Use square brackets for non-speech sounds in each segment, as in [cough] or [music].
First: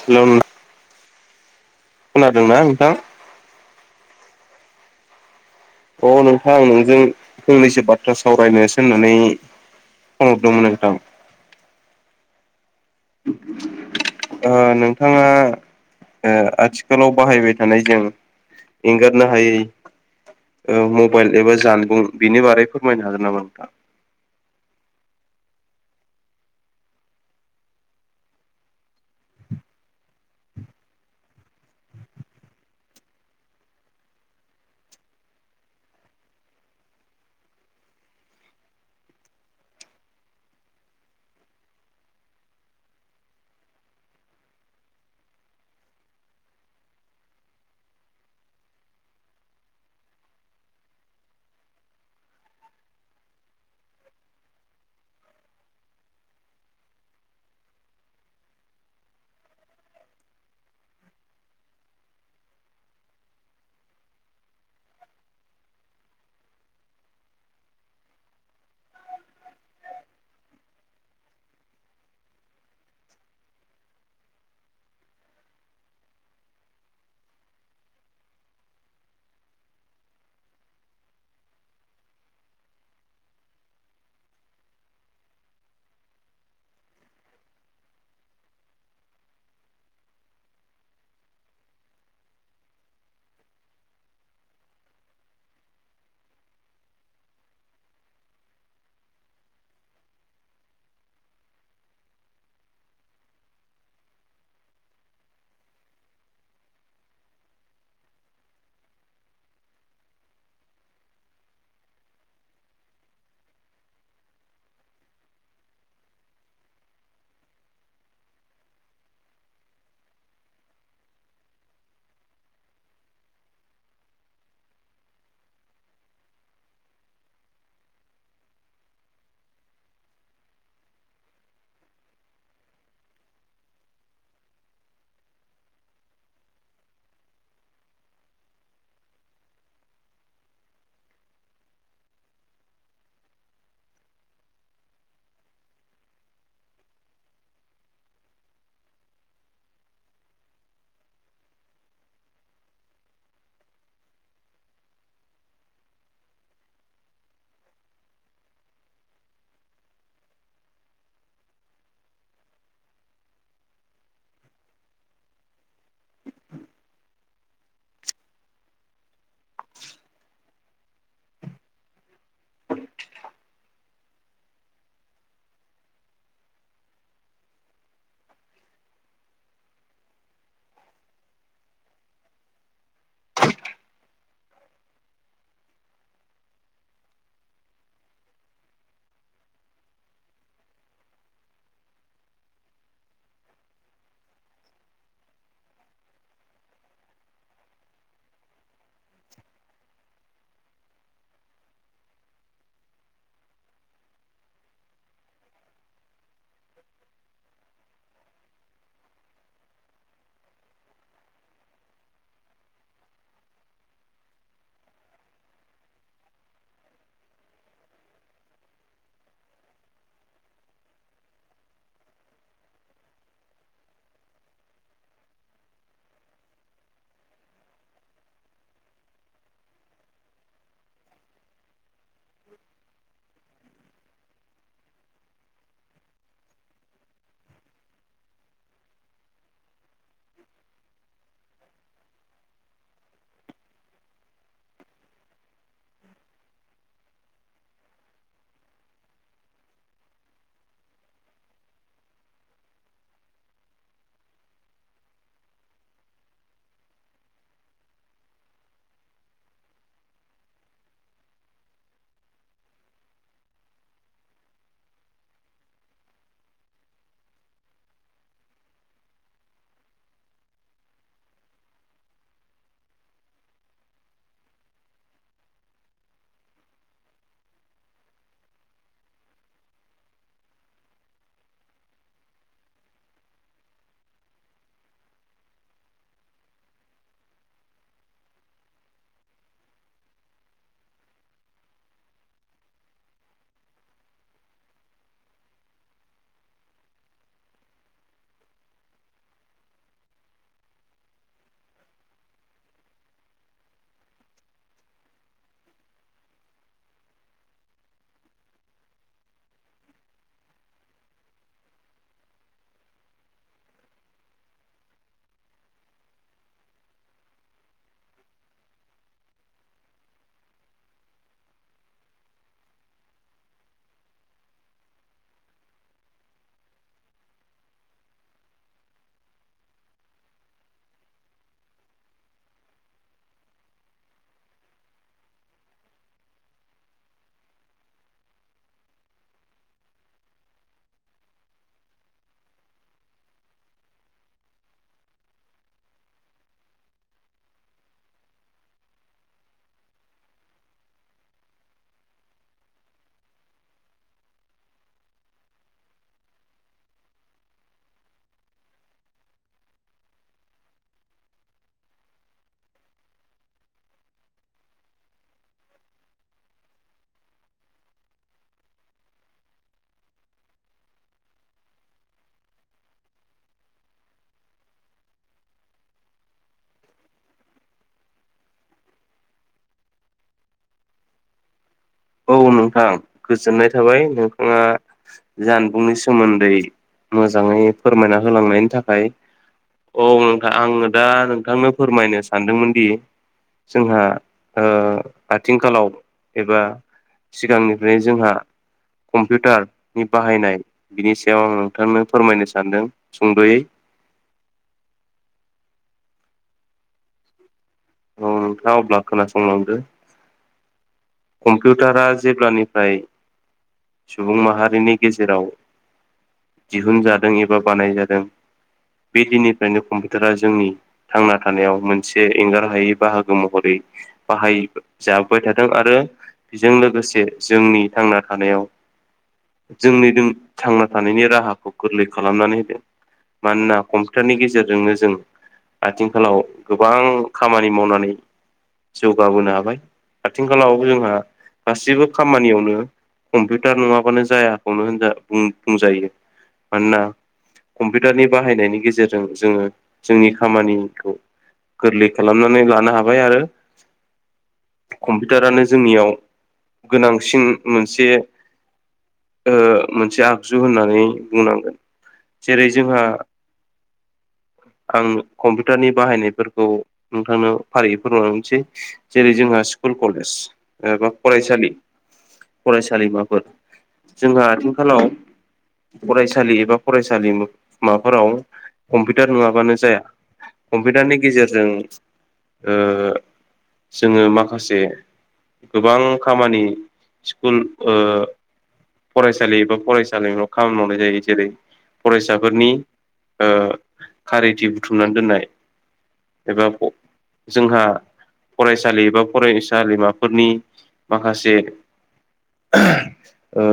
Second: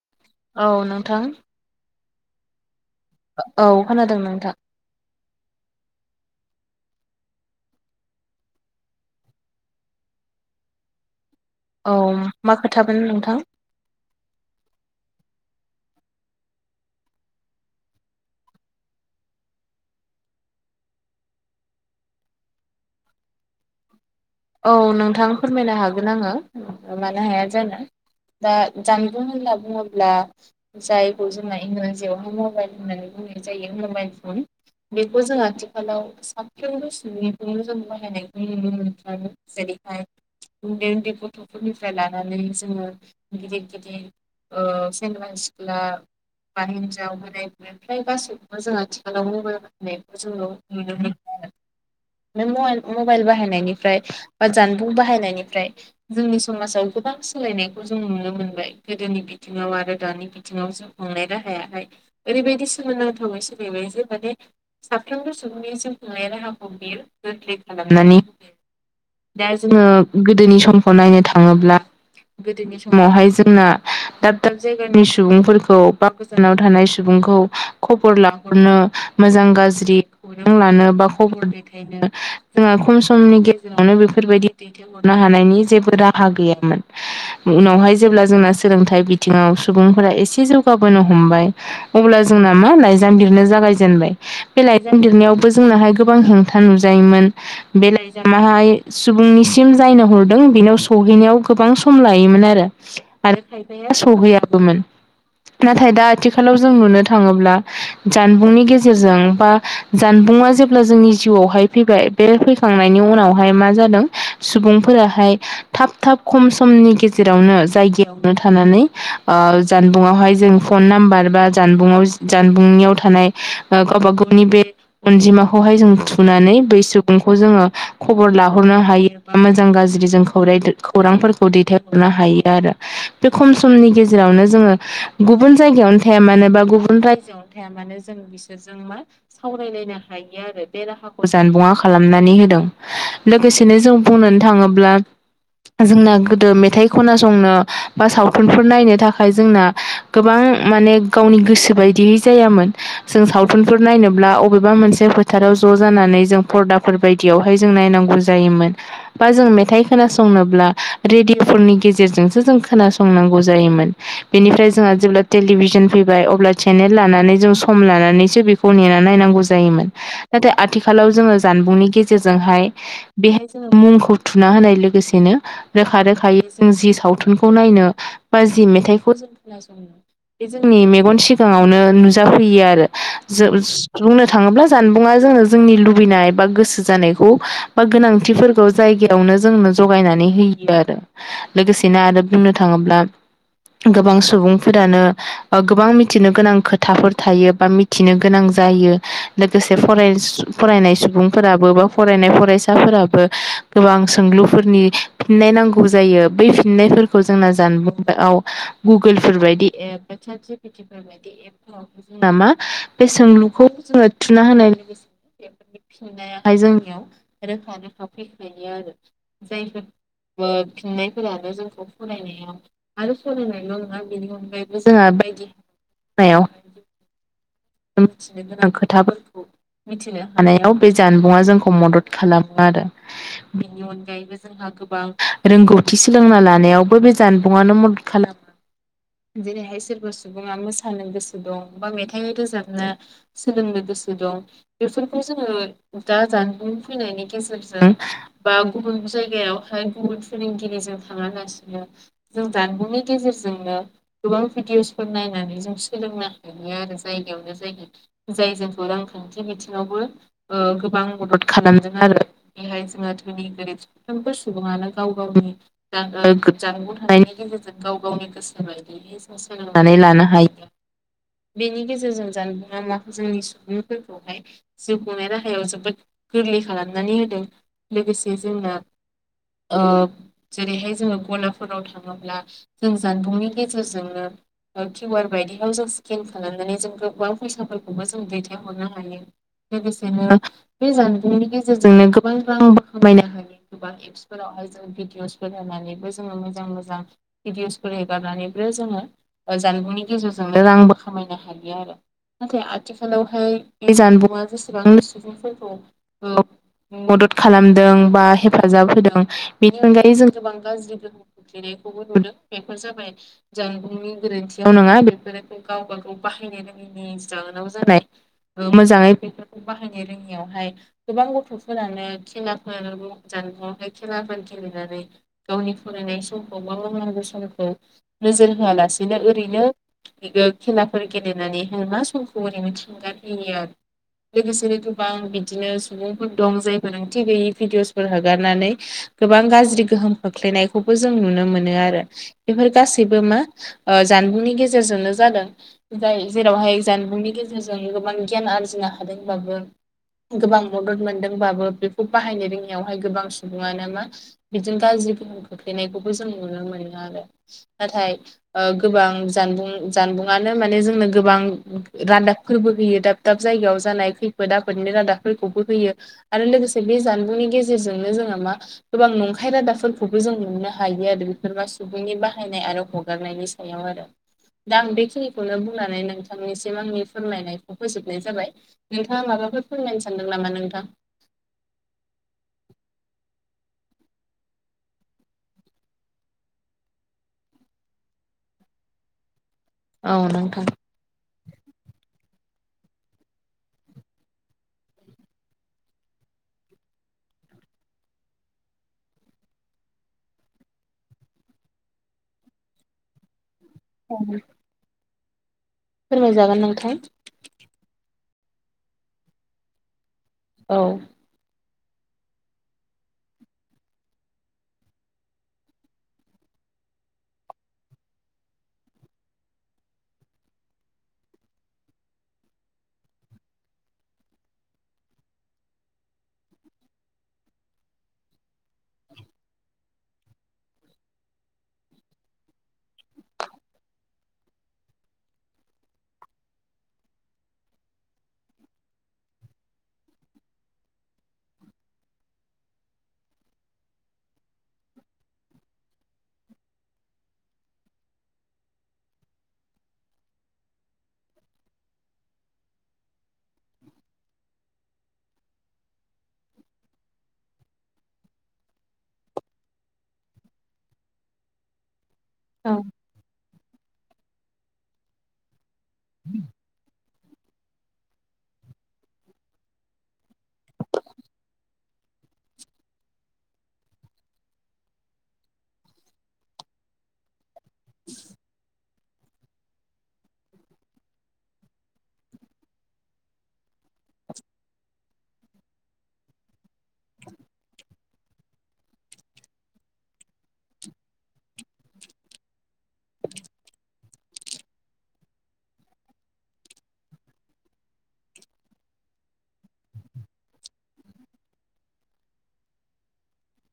[unintelligible] औ नोंथां। खोनादोंना नोंथां? औ खोनादों नोंथां। अ नोंथां आं नोंजों फंनैसो बाथ्रा सावरायनोसो होननानै फन हरदोंमोन नोंथां। औ मा खोथामोन नोंथां? ओ नोंथाङा ओ आथिखालाव बाहायबाय थानाय जों एंगारनो हायै ओ मबाइल एबा जानबुं बिनि बारै फोरमायनो हागोन नामा नोंथां? औ नोंथां फोरमायनो हागोन आङो मानो हाया जानो। दा जानबुं होनला बुङोब्ला जायखौ जोंना इंराजियावहाय मबाइल होननानै बुंनाय जायो मबाइल फन बेखौ जों आथिखालाव साफ्रोमबो सुबुंनिखौनो जों बाहायनाय नुनो मोनो। [unintelligible] उन्दै उन्दै गथ'फोरनिफ्राय लानानै जोङो गिदिर गिदिर ओ सेंग्रा सिख्ला बा हिन्जाव बोराय बुरि ओमफ्राय गासैखौबो जों आथिखालाव मबायल बाहायनायखौ जों नुनो मोनो आरो। नों मयाल मबाइल बाहायनायनिफ्राय बा जानबुं बाहायनायनिफ्राय जोंनि समाजाव गोबां सोलायनायखौ जों नुनो मोनबाय गोदोनि बि बिथिङाव आरो दानि बिथिङाव जिउ खांनाय राहायाहाय ओरैबायदि सोमोनांथावबाय सोलायबाय जे माने साफ्रोमबो सुबुंनिसिम खुंनाय राहाखौ बियो गोरलै खालामनानै दा जोङो गोदोनि समखौ नायनो थाङोब्ला गोदोनि समावहाय जोंना दाब दाब जायगानि सुबुंफोरखौ बा नाव थानाय सुबुंखौ खबर लाहरनो मोजां गाज्रि खौरां लानो बा खबर दैथायनो जोंहा खम समनि गे [inaudible] बेफोरबायदि दैथायहरनो हानायनि जेबो राहा गैयामोन। उनावहाय जेब्ला जोंना सोलोंथाइ बिथिङाव सुबुंफोरा एसे जौगाबोनो हमबाय अब्ला जोंना मा लाइजाम बिरनो जागायजेनबाय। बे लाइजाम लिरनायावबो जोंनाहाय गोबां हेंथा नुजायोमोन बे लाइजाम माहाय सुबुंनिसिम जायनो हरदों बेनाव सहैनायाव गोबां सम लायोमोन आरो। आरो खायफाया सौहैयाबोमोन नाथाय दा आथिखालाव जों नुनो थाङोब्ला जानबुंनि गेजेरजों बा जानबुंआ जेब्ला जोंनि जिउआवहाय फैबाय बे फैखां नायनि उनावहाय मा जादों सुबुंफोराहाय थाब थाब खम समनि गेजेरावनो जायगायावनो थानानै ओ जानबुंङावहाय जों फन नाम्बार बा जानबुंआव जानबुंनियाव थानाय ओ गावबा गावनि बे अनजिमाखौहाय जों थुनानै बै सुबुंखौ जोङो खबर लाहरनो हायो बा मोजां गाज्रि जों खौरायदो खौरांफोरखौ दैथायहरनो हायो आरो। बे खम समनि गेजेरावनो जोङो गुबुन जायगायावनो थाया मानो बा गुबुन रायजोआव थाया मानो जों बिसोरजों मा सावरायलायनो हायो आरो बे राहाखौ जानबुंआ खालामनानै होदों। लोगोसेनो जों बुंनानै थाङोब्ला जोंना गोदो मेथाइ खोनासंनो बा सावथुनफोर नायनो थाखाय जोंना गोबां माने गावनि गोसो बायदियै जायामोन। जों सावथुनफोर नायनोब्ला अबेबा मोनसे फोथाराव ज' जानानै जों फरदाफोर बायदियाव हाय जों नायनांगौ जायोमोन। बा जों मेथाइ खोनासंनोब्ला रेडिअ'फोरनि गेजेरजोंसो जों खोनासंनांगौ जायोमोन। बेनिफ्राय जोंहा जेब्ला टेलिभिसन फैबाय अब्ला चेनेल लानानै जों सम लानानैसो बेख [unintelligible] नेना नायनांगौ जायोमोन नाथाय आथिखालाव जोङो जानबुंनि गेजेरजोंहाय बेहाय जोङो मुंखौ थुना होनाय लोगोसेनो रोखा रोखायै जों जि सावथुनखौ नायनो बा जि मेथाइखौ बे जोंनि मेगन सिगाङावनो नुजाफैयो आरो ज बुंनो थाङोब्ला जानबुङा जोंनो जोंनि लुबैनाय बा गोसो जानायखौ बा गोनांथिफोरखौ जायगायावनो जोंनो जगायनानै होयो आरो। लोगोसेनो आरो बुंनो थाङोब्ला गोबां सुबुंफोरानो गोबां मिथिनो गोनां खोथाफोर थायो बा मिथ थिनो गोनां जायो लोगोसे फरेन्स फरायनाय सुबुंफोरा बोबा फरनाय फरायसाफोराबो गोबां सोंलुफोरनि फिननाय नांगौ जायो बे फिननायफोर खौ जोंना जानबुंआव गुगुलफोरबायदि एप [inaudible] फोरबायदि एपफोराव जोंना मा बे सोंलुखौ जोङो थुना होनाय लोगोसे बेफोरनि फिननायाहाय जोंनियाव रोखा रोखा फैखायो। [unintelligible] जायफोर ओ फिननायफोरानो जोंखौ फराय नायाव आरो फरायनायल' नङा बे बेनि अनगायैबो जोंहा बायदि [inaudible] नायाव मिथिनो गोनां खोथाफोरखौ मिथिनो हानायाव बे जान बुङा जोंखौ मदद खालामो आरो बेनि अनगायै जे जोंहा गोबां रोंगौथि सोलोंना लानायावबो बे जानबुंआनो मदद खालामो। जेरैहाय सोरबा सुबुङा मोसानो गोसो दं बा मेथाइ रोजाबनो सोलोंनो गोसो दं बेफोरखौ जोङो दा जानबुं फैनायनायनि गेजेरजों बा गुबुन जायगायावहाय गुबुन फोरोंगिरिजों थाङालासिनो जों जानबुंनि गेजेरजोंनो गोबां भिडिअसफोर नायनानै जों सोलोंनो हायो आरो जायगायावनो जायगायावहाय। जाय जोंखौ रांखान्थि बिथिङावबो ओ गोबां मदद खालामदों आरो बेहाय जोङो धोनि साफ्रोमबो सुबुङानो गाव गावनि जानगुं थानायनि गेजेरजों गाव गावनि गोसो बायदि सोलोंनानै लानो हायो। बेनि गेजेरजों जाना माखौ जोंनि सुबुंफोरखौहाय जोब गनाय राहायाव जोबोद गोरलै खालामनानै होदों लोगोसे जोंना ओ जेरैहाय जोङो गलाफोराव थाङोब्ला जों जानबुंनि गेजेरजोंनो किउ आर बायदियाव जों स्केन खालामनानै जों गोबां फैसाफोरखौबो जों दैथायहरनो हायो। लोगोसेनो बे जानबुंनि गेजेरजोंनो गोबां रां खामायनो हायो गोबां फोरावहाय जों भिडिअसफोर होनानैबो जोङो मोजां मोनो। मोजां भिडिअसफोर हगारनानैबो जोङो जानबुंनि गेजेरजोंनो रांबो खामायनो हायो आरो। नाथाय आथिखालावहाय बे जानबुंआ जेसेबां सुबुंफोरखौ मदद खालामदों बा हेफाजाब होदों बेनि अनगायै जों गोबां गाज्रि गोहोम जनायखौबो नुदों बेफोरजों ज जानबुंनि गोरोन्थियाव नङा बेफोरखौ गावब गाव बाहायनो रों जाहाव जानाय मोजाङै बेफोरखौ बाहायनो रोङियावहाय। गोबां गथ'फोरानो खेलाफोर जानबुंआवहाय खेलाफोर गेलेनानै गावनि फरायनाय समखौ बा मावनांगौ समखौ नोजोर होआलासेनो ओरैनो खेलाफोर गेलेनानैहाय मा समखौ ओरैनो थिुंगार होयो आरो लोगोसेनो गोबां बिदिनो सुबुंफोर दं जाय गोनांथि गैयि भिडिअसफोर हगारनानै गोबां गाज्रि गोहोम खोख्लैनायखौबो जों नुनो मोनो आरो। बेफोर गासैबो मा जानबुंनि गेजेरजोंनो जादों। जाय जेरावहाय जानबुंनि गेजेरजों गोबां गियान आरजिनो हादोंब्लाबो गोबां मदद मोनदोंबाबो बेखौ बाहायनो रोङिावहाय गोबां सुबुङानो मा बिदिनो गाज्रि गोहोम खोख्लैनायखौबो जों नुनो मोनो आरो नाथाय गोबां जानबुं जानबुंआनो माने जोंनो गोबां रादाब फोरबो होयो दाब दाब जायगायाव जानाय खैफोद आफोदनि रादाबफोरखौबो होयो आरो लोगोसे बे जानबुंनि गेजेरजोंनो जोंहा मा गोबां नंखाय रादाबफोरखौबो जों नुनो हायो आरो बेफोरबा सुबुंनि बाहायनाय आरो हगारनायनि आरो दा आं बेखिनिखौनो बुंनानै नोंथांनिसिम आंनि फोरमायनायखौ फोजोबनाय जाबाय। नोंथाङा माबाफोर फोरमायनो सानदों नामा नोंथां? औ नोंथां गोजोननाय थाबाय नोंथाङा जानबुंनि सोमोन्दै मोजाङै फोरमायना होलांनायनि थाखाय औ नोंथां आङो दा नोंथांनो फोरमायनो सानदोंमोन दि जोंहा आथिंखालाव एबा सिगांनिफ्राय जोंहा कम्पिउटारनि बाहायनाय बिनि सायाव आं नोंथांमोन फोरमायनो सानदों सुंद'यै औ। फोरमायजागोन नोंथां औ नोंथाङा अब्ला खोनासंलांदो औ कम्पिउटारा जेब्लानिफ्राय सुबुं माहारिनि गेजेराव दिहुनजादों एबा बानायजादों बे दिननिफ्रायनो कम्पिउटारा जोंनि थांना थानायाव मोनसे एंगार हायै बाहागो महरै बाहाय जाबोबाय थादों आरो बेजों लोगोसे जोंनि थांना थानायाव जोंनि दों थांना थानायनि राहाखौ गोरलै खालामनानै होदों मानोना कम्पिउटारनि गेजेरजोंनो जों आथिंखालाव गोबां खामानि मावनानै जौगाबोनो हाबाय आथिंखालावबो जोंहा गाससिबो खामानियावनो कम्पिउटार नङाबानो जायाखौनो होनजा बुं बुंजायो मानोना कम्पिटारनि बाहायनायनि गेजेरजों जोङो जोंनि खामानिखौ गोरलै खालामनानै लानो हाबाय आरो कम्पिटारानो जोंनियाव गोनांसिन मोनसे ओ मोनसे आगजु होननानै बुंनांगोन जेरै जोंहा आं कम्पिटारनि बाहायनायफोरखौ नोंथांनो फारियै फोरियै फोरमाय लांनोसै जेरै जोंहा स्कुल कलेज एबा फरायसालि फरायसालिमाफोर जोंहा आथिखालाव फरायसालि एबा फरायसालिमु माफोराव कम्पिटार नङाबानो जाया कम्पिउटारनि गेजेरजों ओ जोङो माखासे गोबां खामानि स्कुल ओ फरायसालि एबा फरायसालिमाफ्राव खामानि मावनाय जायो जेरै फरायसाफोरनि ओ खारिथि बुथुमनानै दोननाय एबा ब जोंहा फरायसालि एबा फरायसालिमा फोरनि माखासे ओ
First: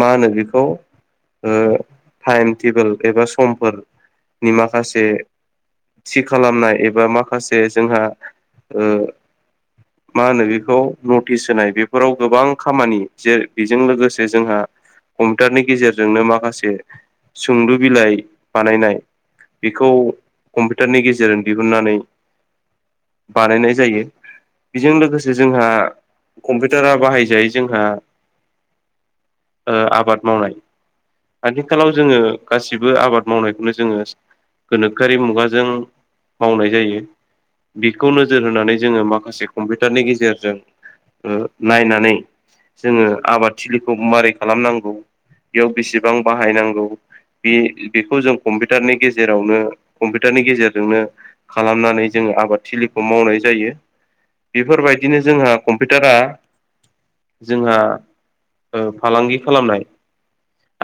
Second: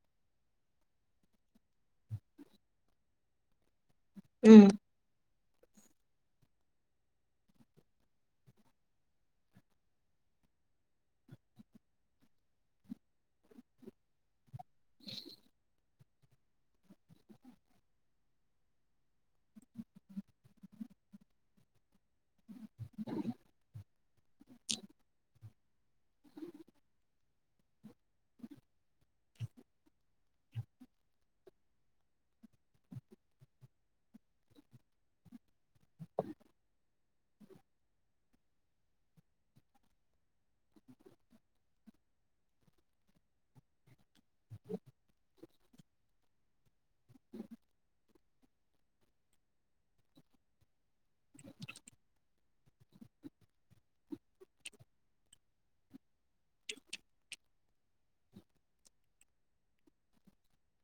मा होनो बेखौ ओ टाइम टेबोल एबा समफोर नि माखास जे थि खालामनाय एबा माखासे जोंहा ओ मा होनो बेखौ नटिस होनाय बेफोराव गोबां खामानि जे बेजों लोगोसे जोंहा कम्पिटारनि गेजेरजोंनो माखासे सोंलु बिलाइ बानायनाय बिखौ कम्पिउटारनि गेजेरजों दिहुननानै बानायनाय जायो बिजों लोगोसे जोंहा कम्पिटारा बाहायजायो जोंहा ओ आबाद मावनाय आथिखालाव जोङो गासिबो आबाद मावनायखौनो जोङो गोनोखोआरि मुगाजों मावनाय जायो बिखौ नोजोर होनानै जोङो माखासे कम्पिटारनि गेजेरजों ओ नायनानै जोङो आबादथिलिखौ मारै खालामनांगौ बियाव बिसेबां बाहायनांगौ बि बेखौ जों कम्पिउटारनि गेजेरावनो कम्पिउटारनि गेजेरजोंनो खालामनानै जोङो आबादथिलिखौ मावनाय जायो बिफोरबायदिनो जोंहा कम्पिटारा जोंहा ओ फालांगि खालामनाय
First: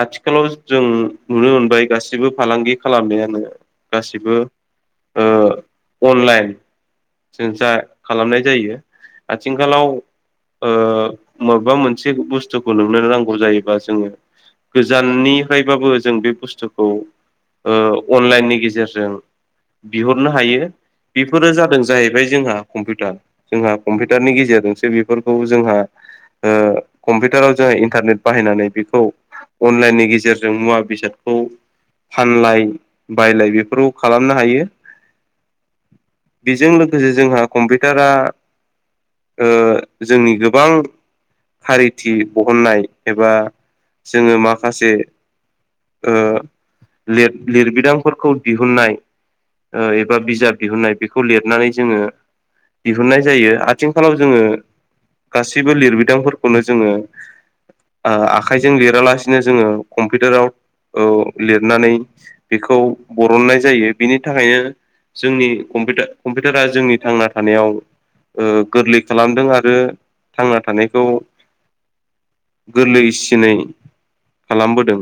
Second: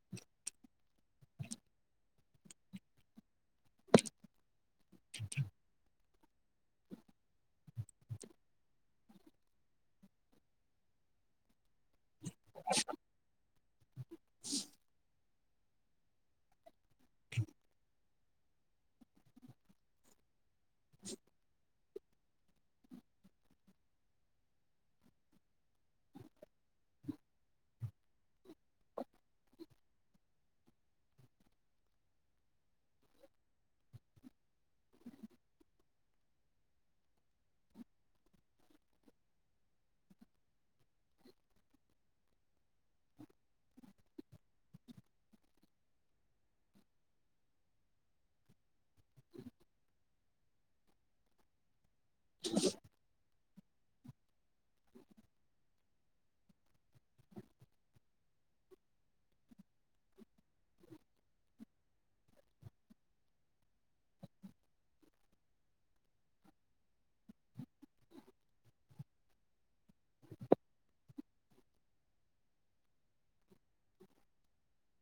आथिखालाव जों नुनो मोनबाय गासिबो फालांगि खालामनायानो गासिबो ओ अनलाइन जों जा खालामनाय जायो आथिंखालाव ओ माबेबा मोनसे बुस्थुखौ नोंनो नांगौ जायोबा जोङो गोजा न निफ्रायबाबो जों बे बुस्थुखौ ओ अनलाइननि गेजेरजों बिहरनो हायो बेफोरो जादों जाहैबाय जोंहा कम्पिटार जोंहा कम्पिटारनि गेजेरजोंसो बेफोरखौ जोंहा ओ कम्पिटाराव जोंहा इन्टारनेट बाहायनानै बेखौ अनलाइननि गेजेरजों मुवा बेसादखौ फानलाय बायलाय बेफोराव खालामनो हायो बिजों लोगोसे जोंहा कम्पिटारा ओ जोंनि गोबां हारि [unintelligible] बहननाय एबा जोङो माखासे ओ लिर-लिरबिदांफोरखौ दिहुननाय एबा बिजाब दिहुननाय बेखौ लिरनानै जोङो दिहुननाय जायो आथिंखालाव जोङो गासैबो लिरबिदांफोरखौनो जोङो आखाइजों लिरालासिनो जोङो कम्पिउटाराव लिरनानै बेखौ बरननाय जायो बिनि थाखायनो जोंनि कम्पिटार कम्पिउटारा जोंनि थांना थानायाव गोरलै खालामदों आरो थांना थानायखौ गोरलैसिनै खालामबोदों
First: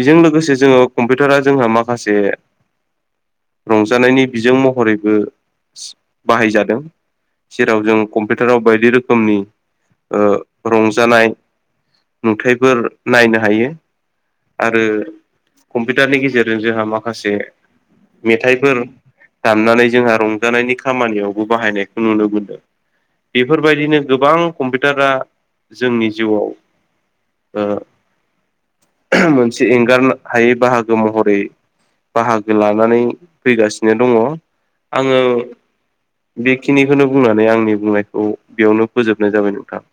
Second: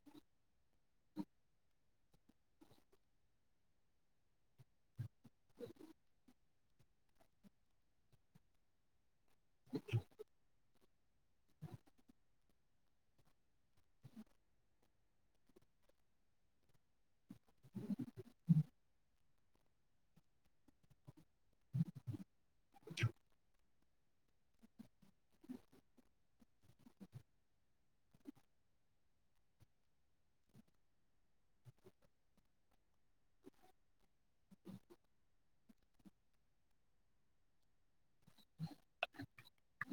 बेजों लोगोसे जोङो कम्पिउटारा जोंहा माखासे रंजानायनि बिजों महरैबो बाहायजादों जेराव जों कम्पिउटाराव बायदि रोखोम रोखोमनि रंजानाय नुथायाइफोर नायनो हायो आरो कम्पिउटारनि गेजेरजों जोंहा माखासे मेथाइफोर दामनानै जोंहा रंजानायनि खामानियावबो बाहायनायखौ नुनो मोनदों बेफोरबायदिनो गोबां कम्पिउटारा जोंनि जिउआव मोनसे एंगारनो हायै बाहागो महरै बाहागो लानानै फैगासिनो दङ आङो बेखिनिखौनो बुंनानै आंनि बुंनायखौ बेयावनो फोजोबनाय जाबाय नोंथां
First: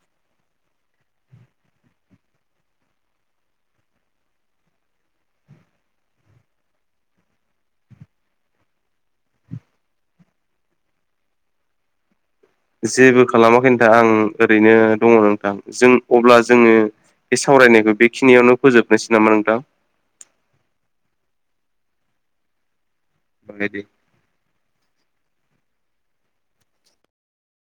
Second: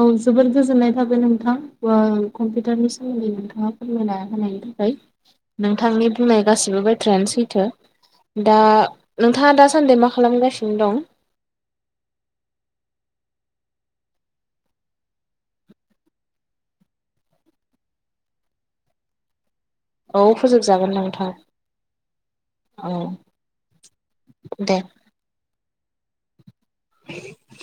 औ जबोद गोजोननाय थाबाय नोंथां कम्पिउटारनि सोमोन्दै नोंथाङा फोरमायना होनायनि थाखाय नोंथांनि बुंनाय गासिबो बथ्रायानो सैथो दा नोंथाङा दासान्दि मा खालामगासिनो दं जेबो खालामाखै नोंथां आं ओरैनो दङ नोंथां जों अब्ला जोङो बे सावरायनायखौ बेखिनियावनो फोजोबनोसै नामा नोंथां? औ फोजोबजागोन नोंथां। औ। [inaudible] दे। [inaudible]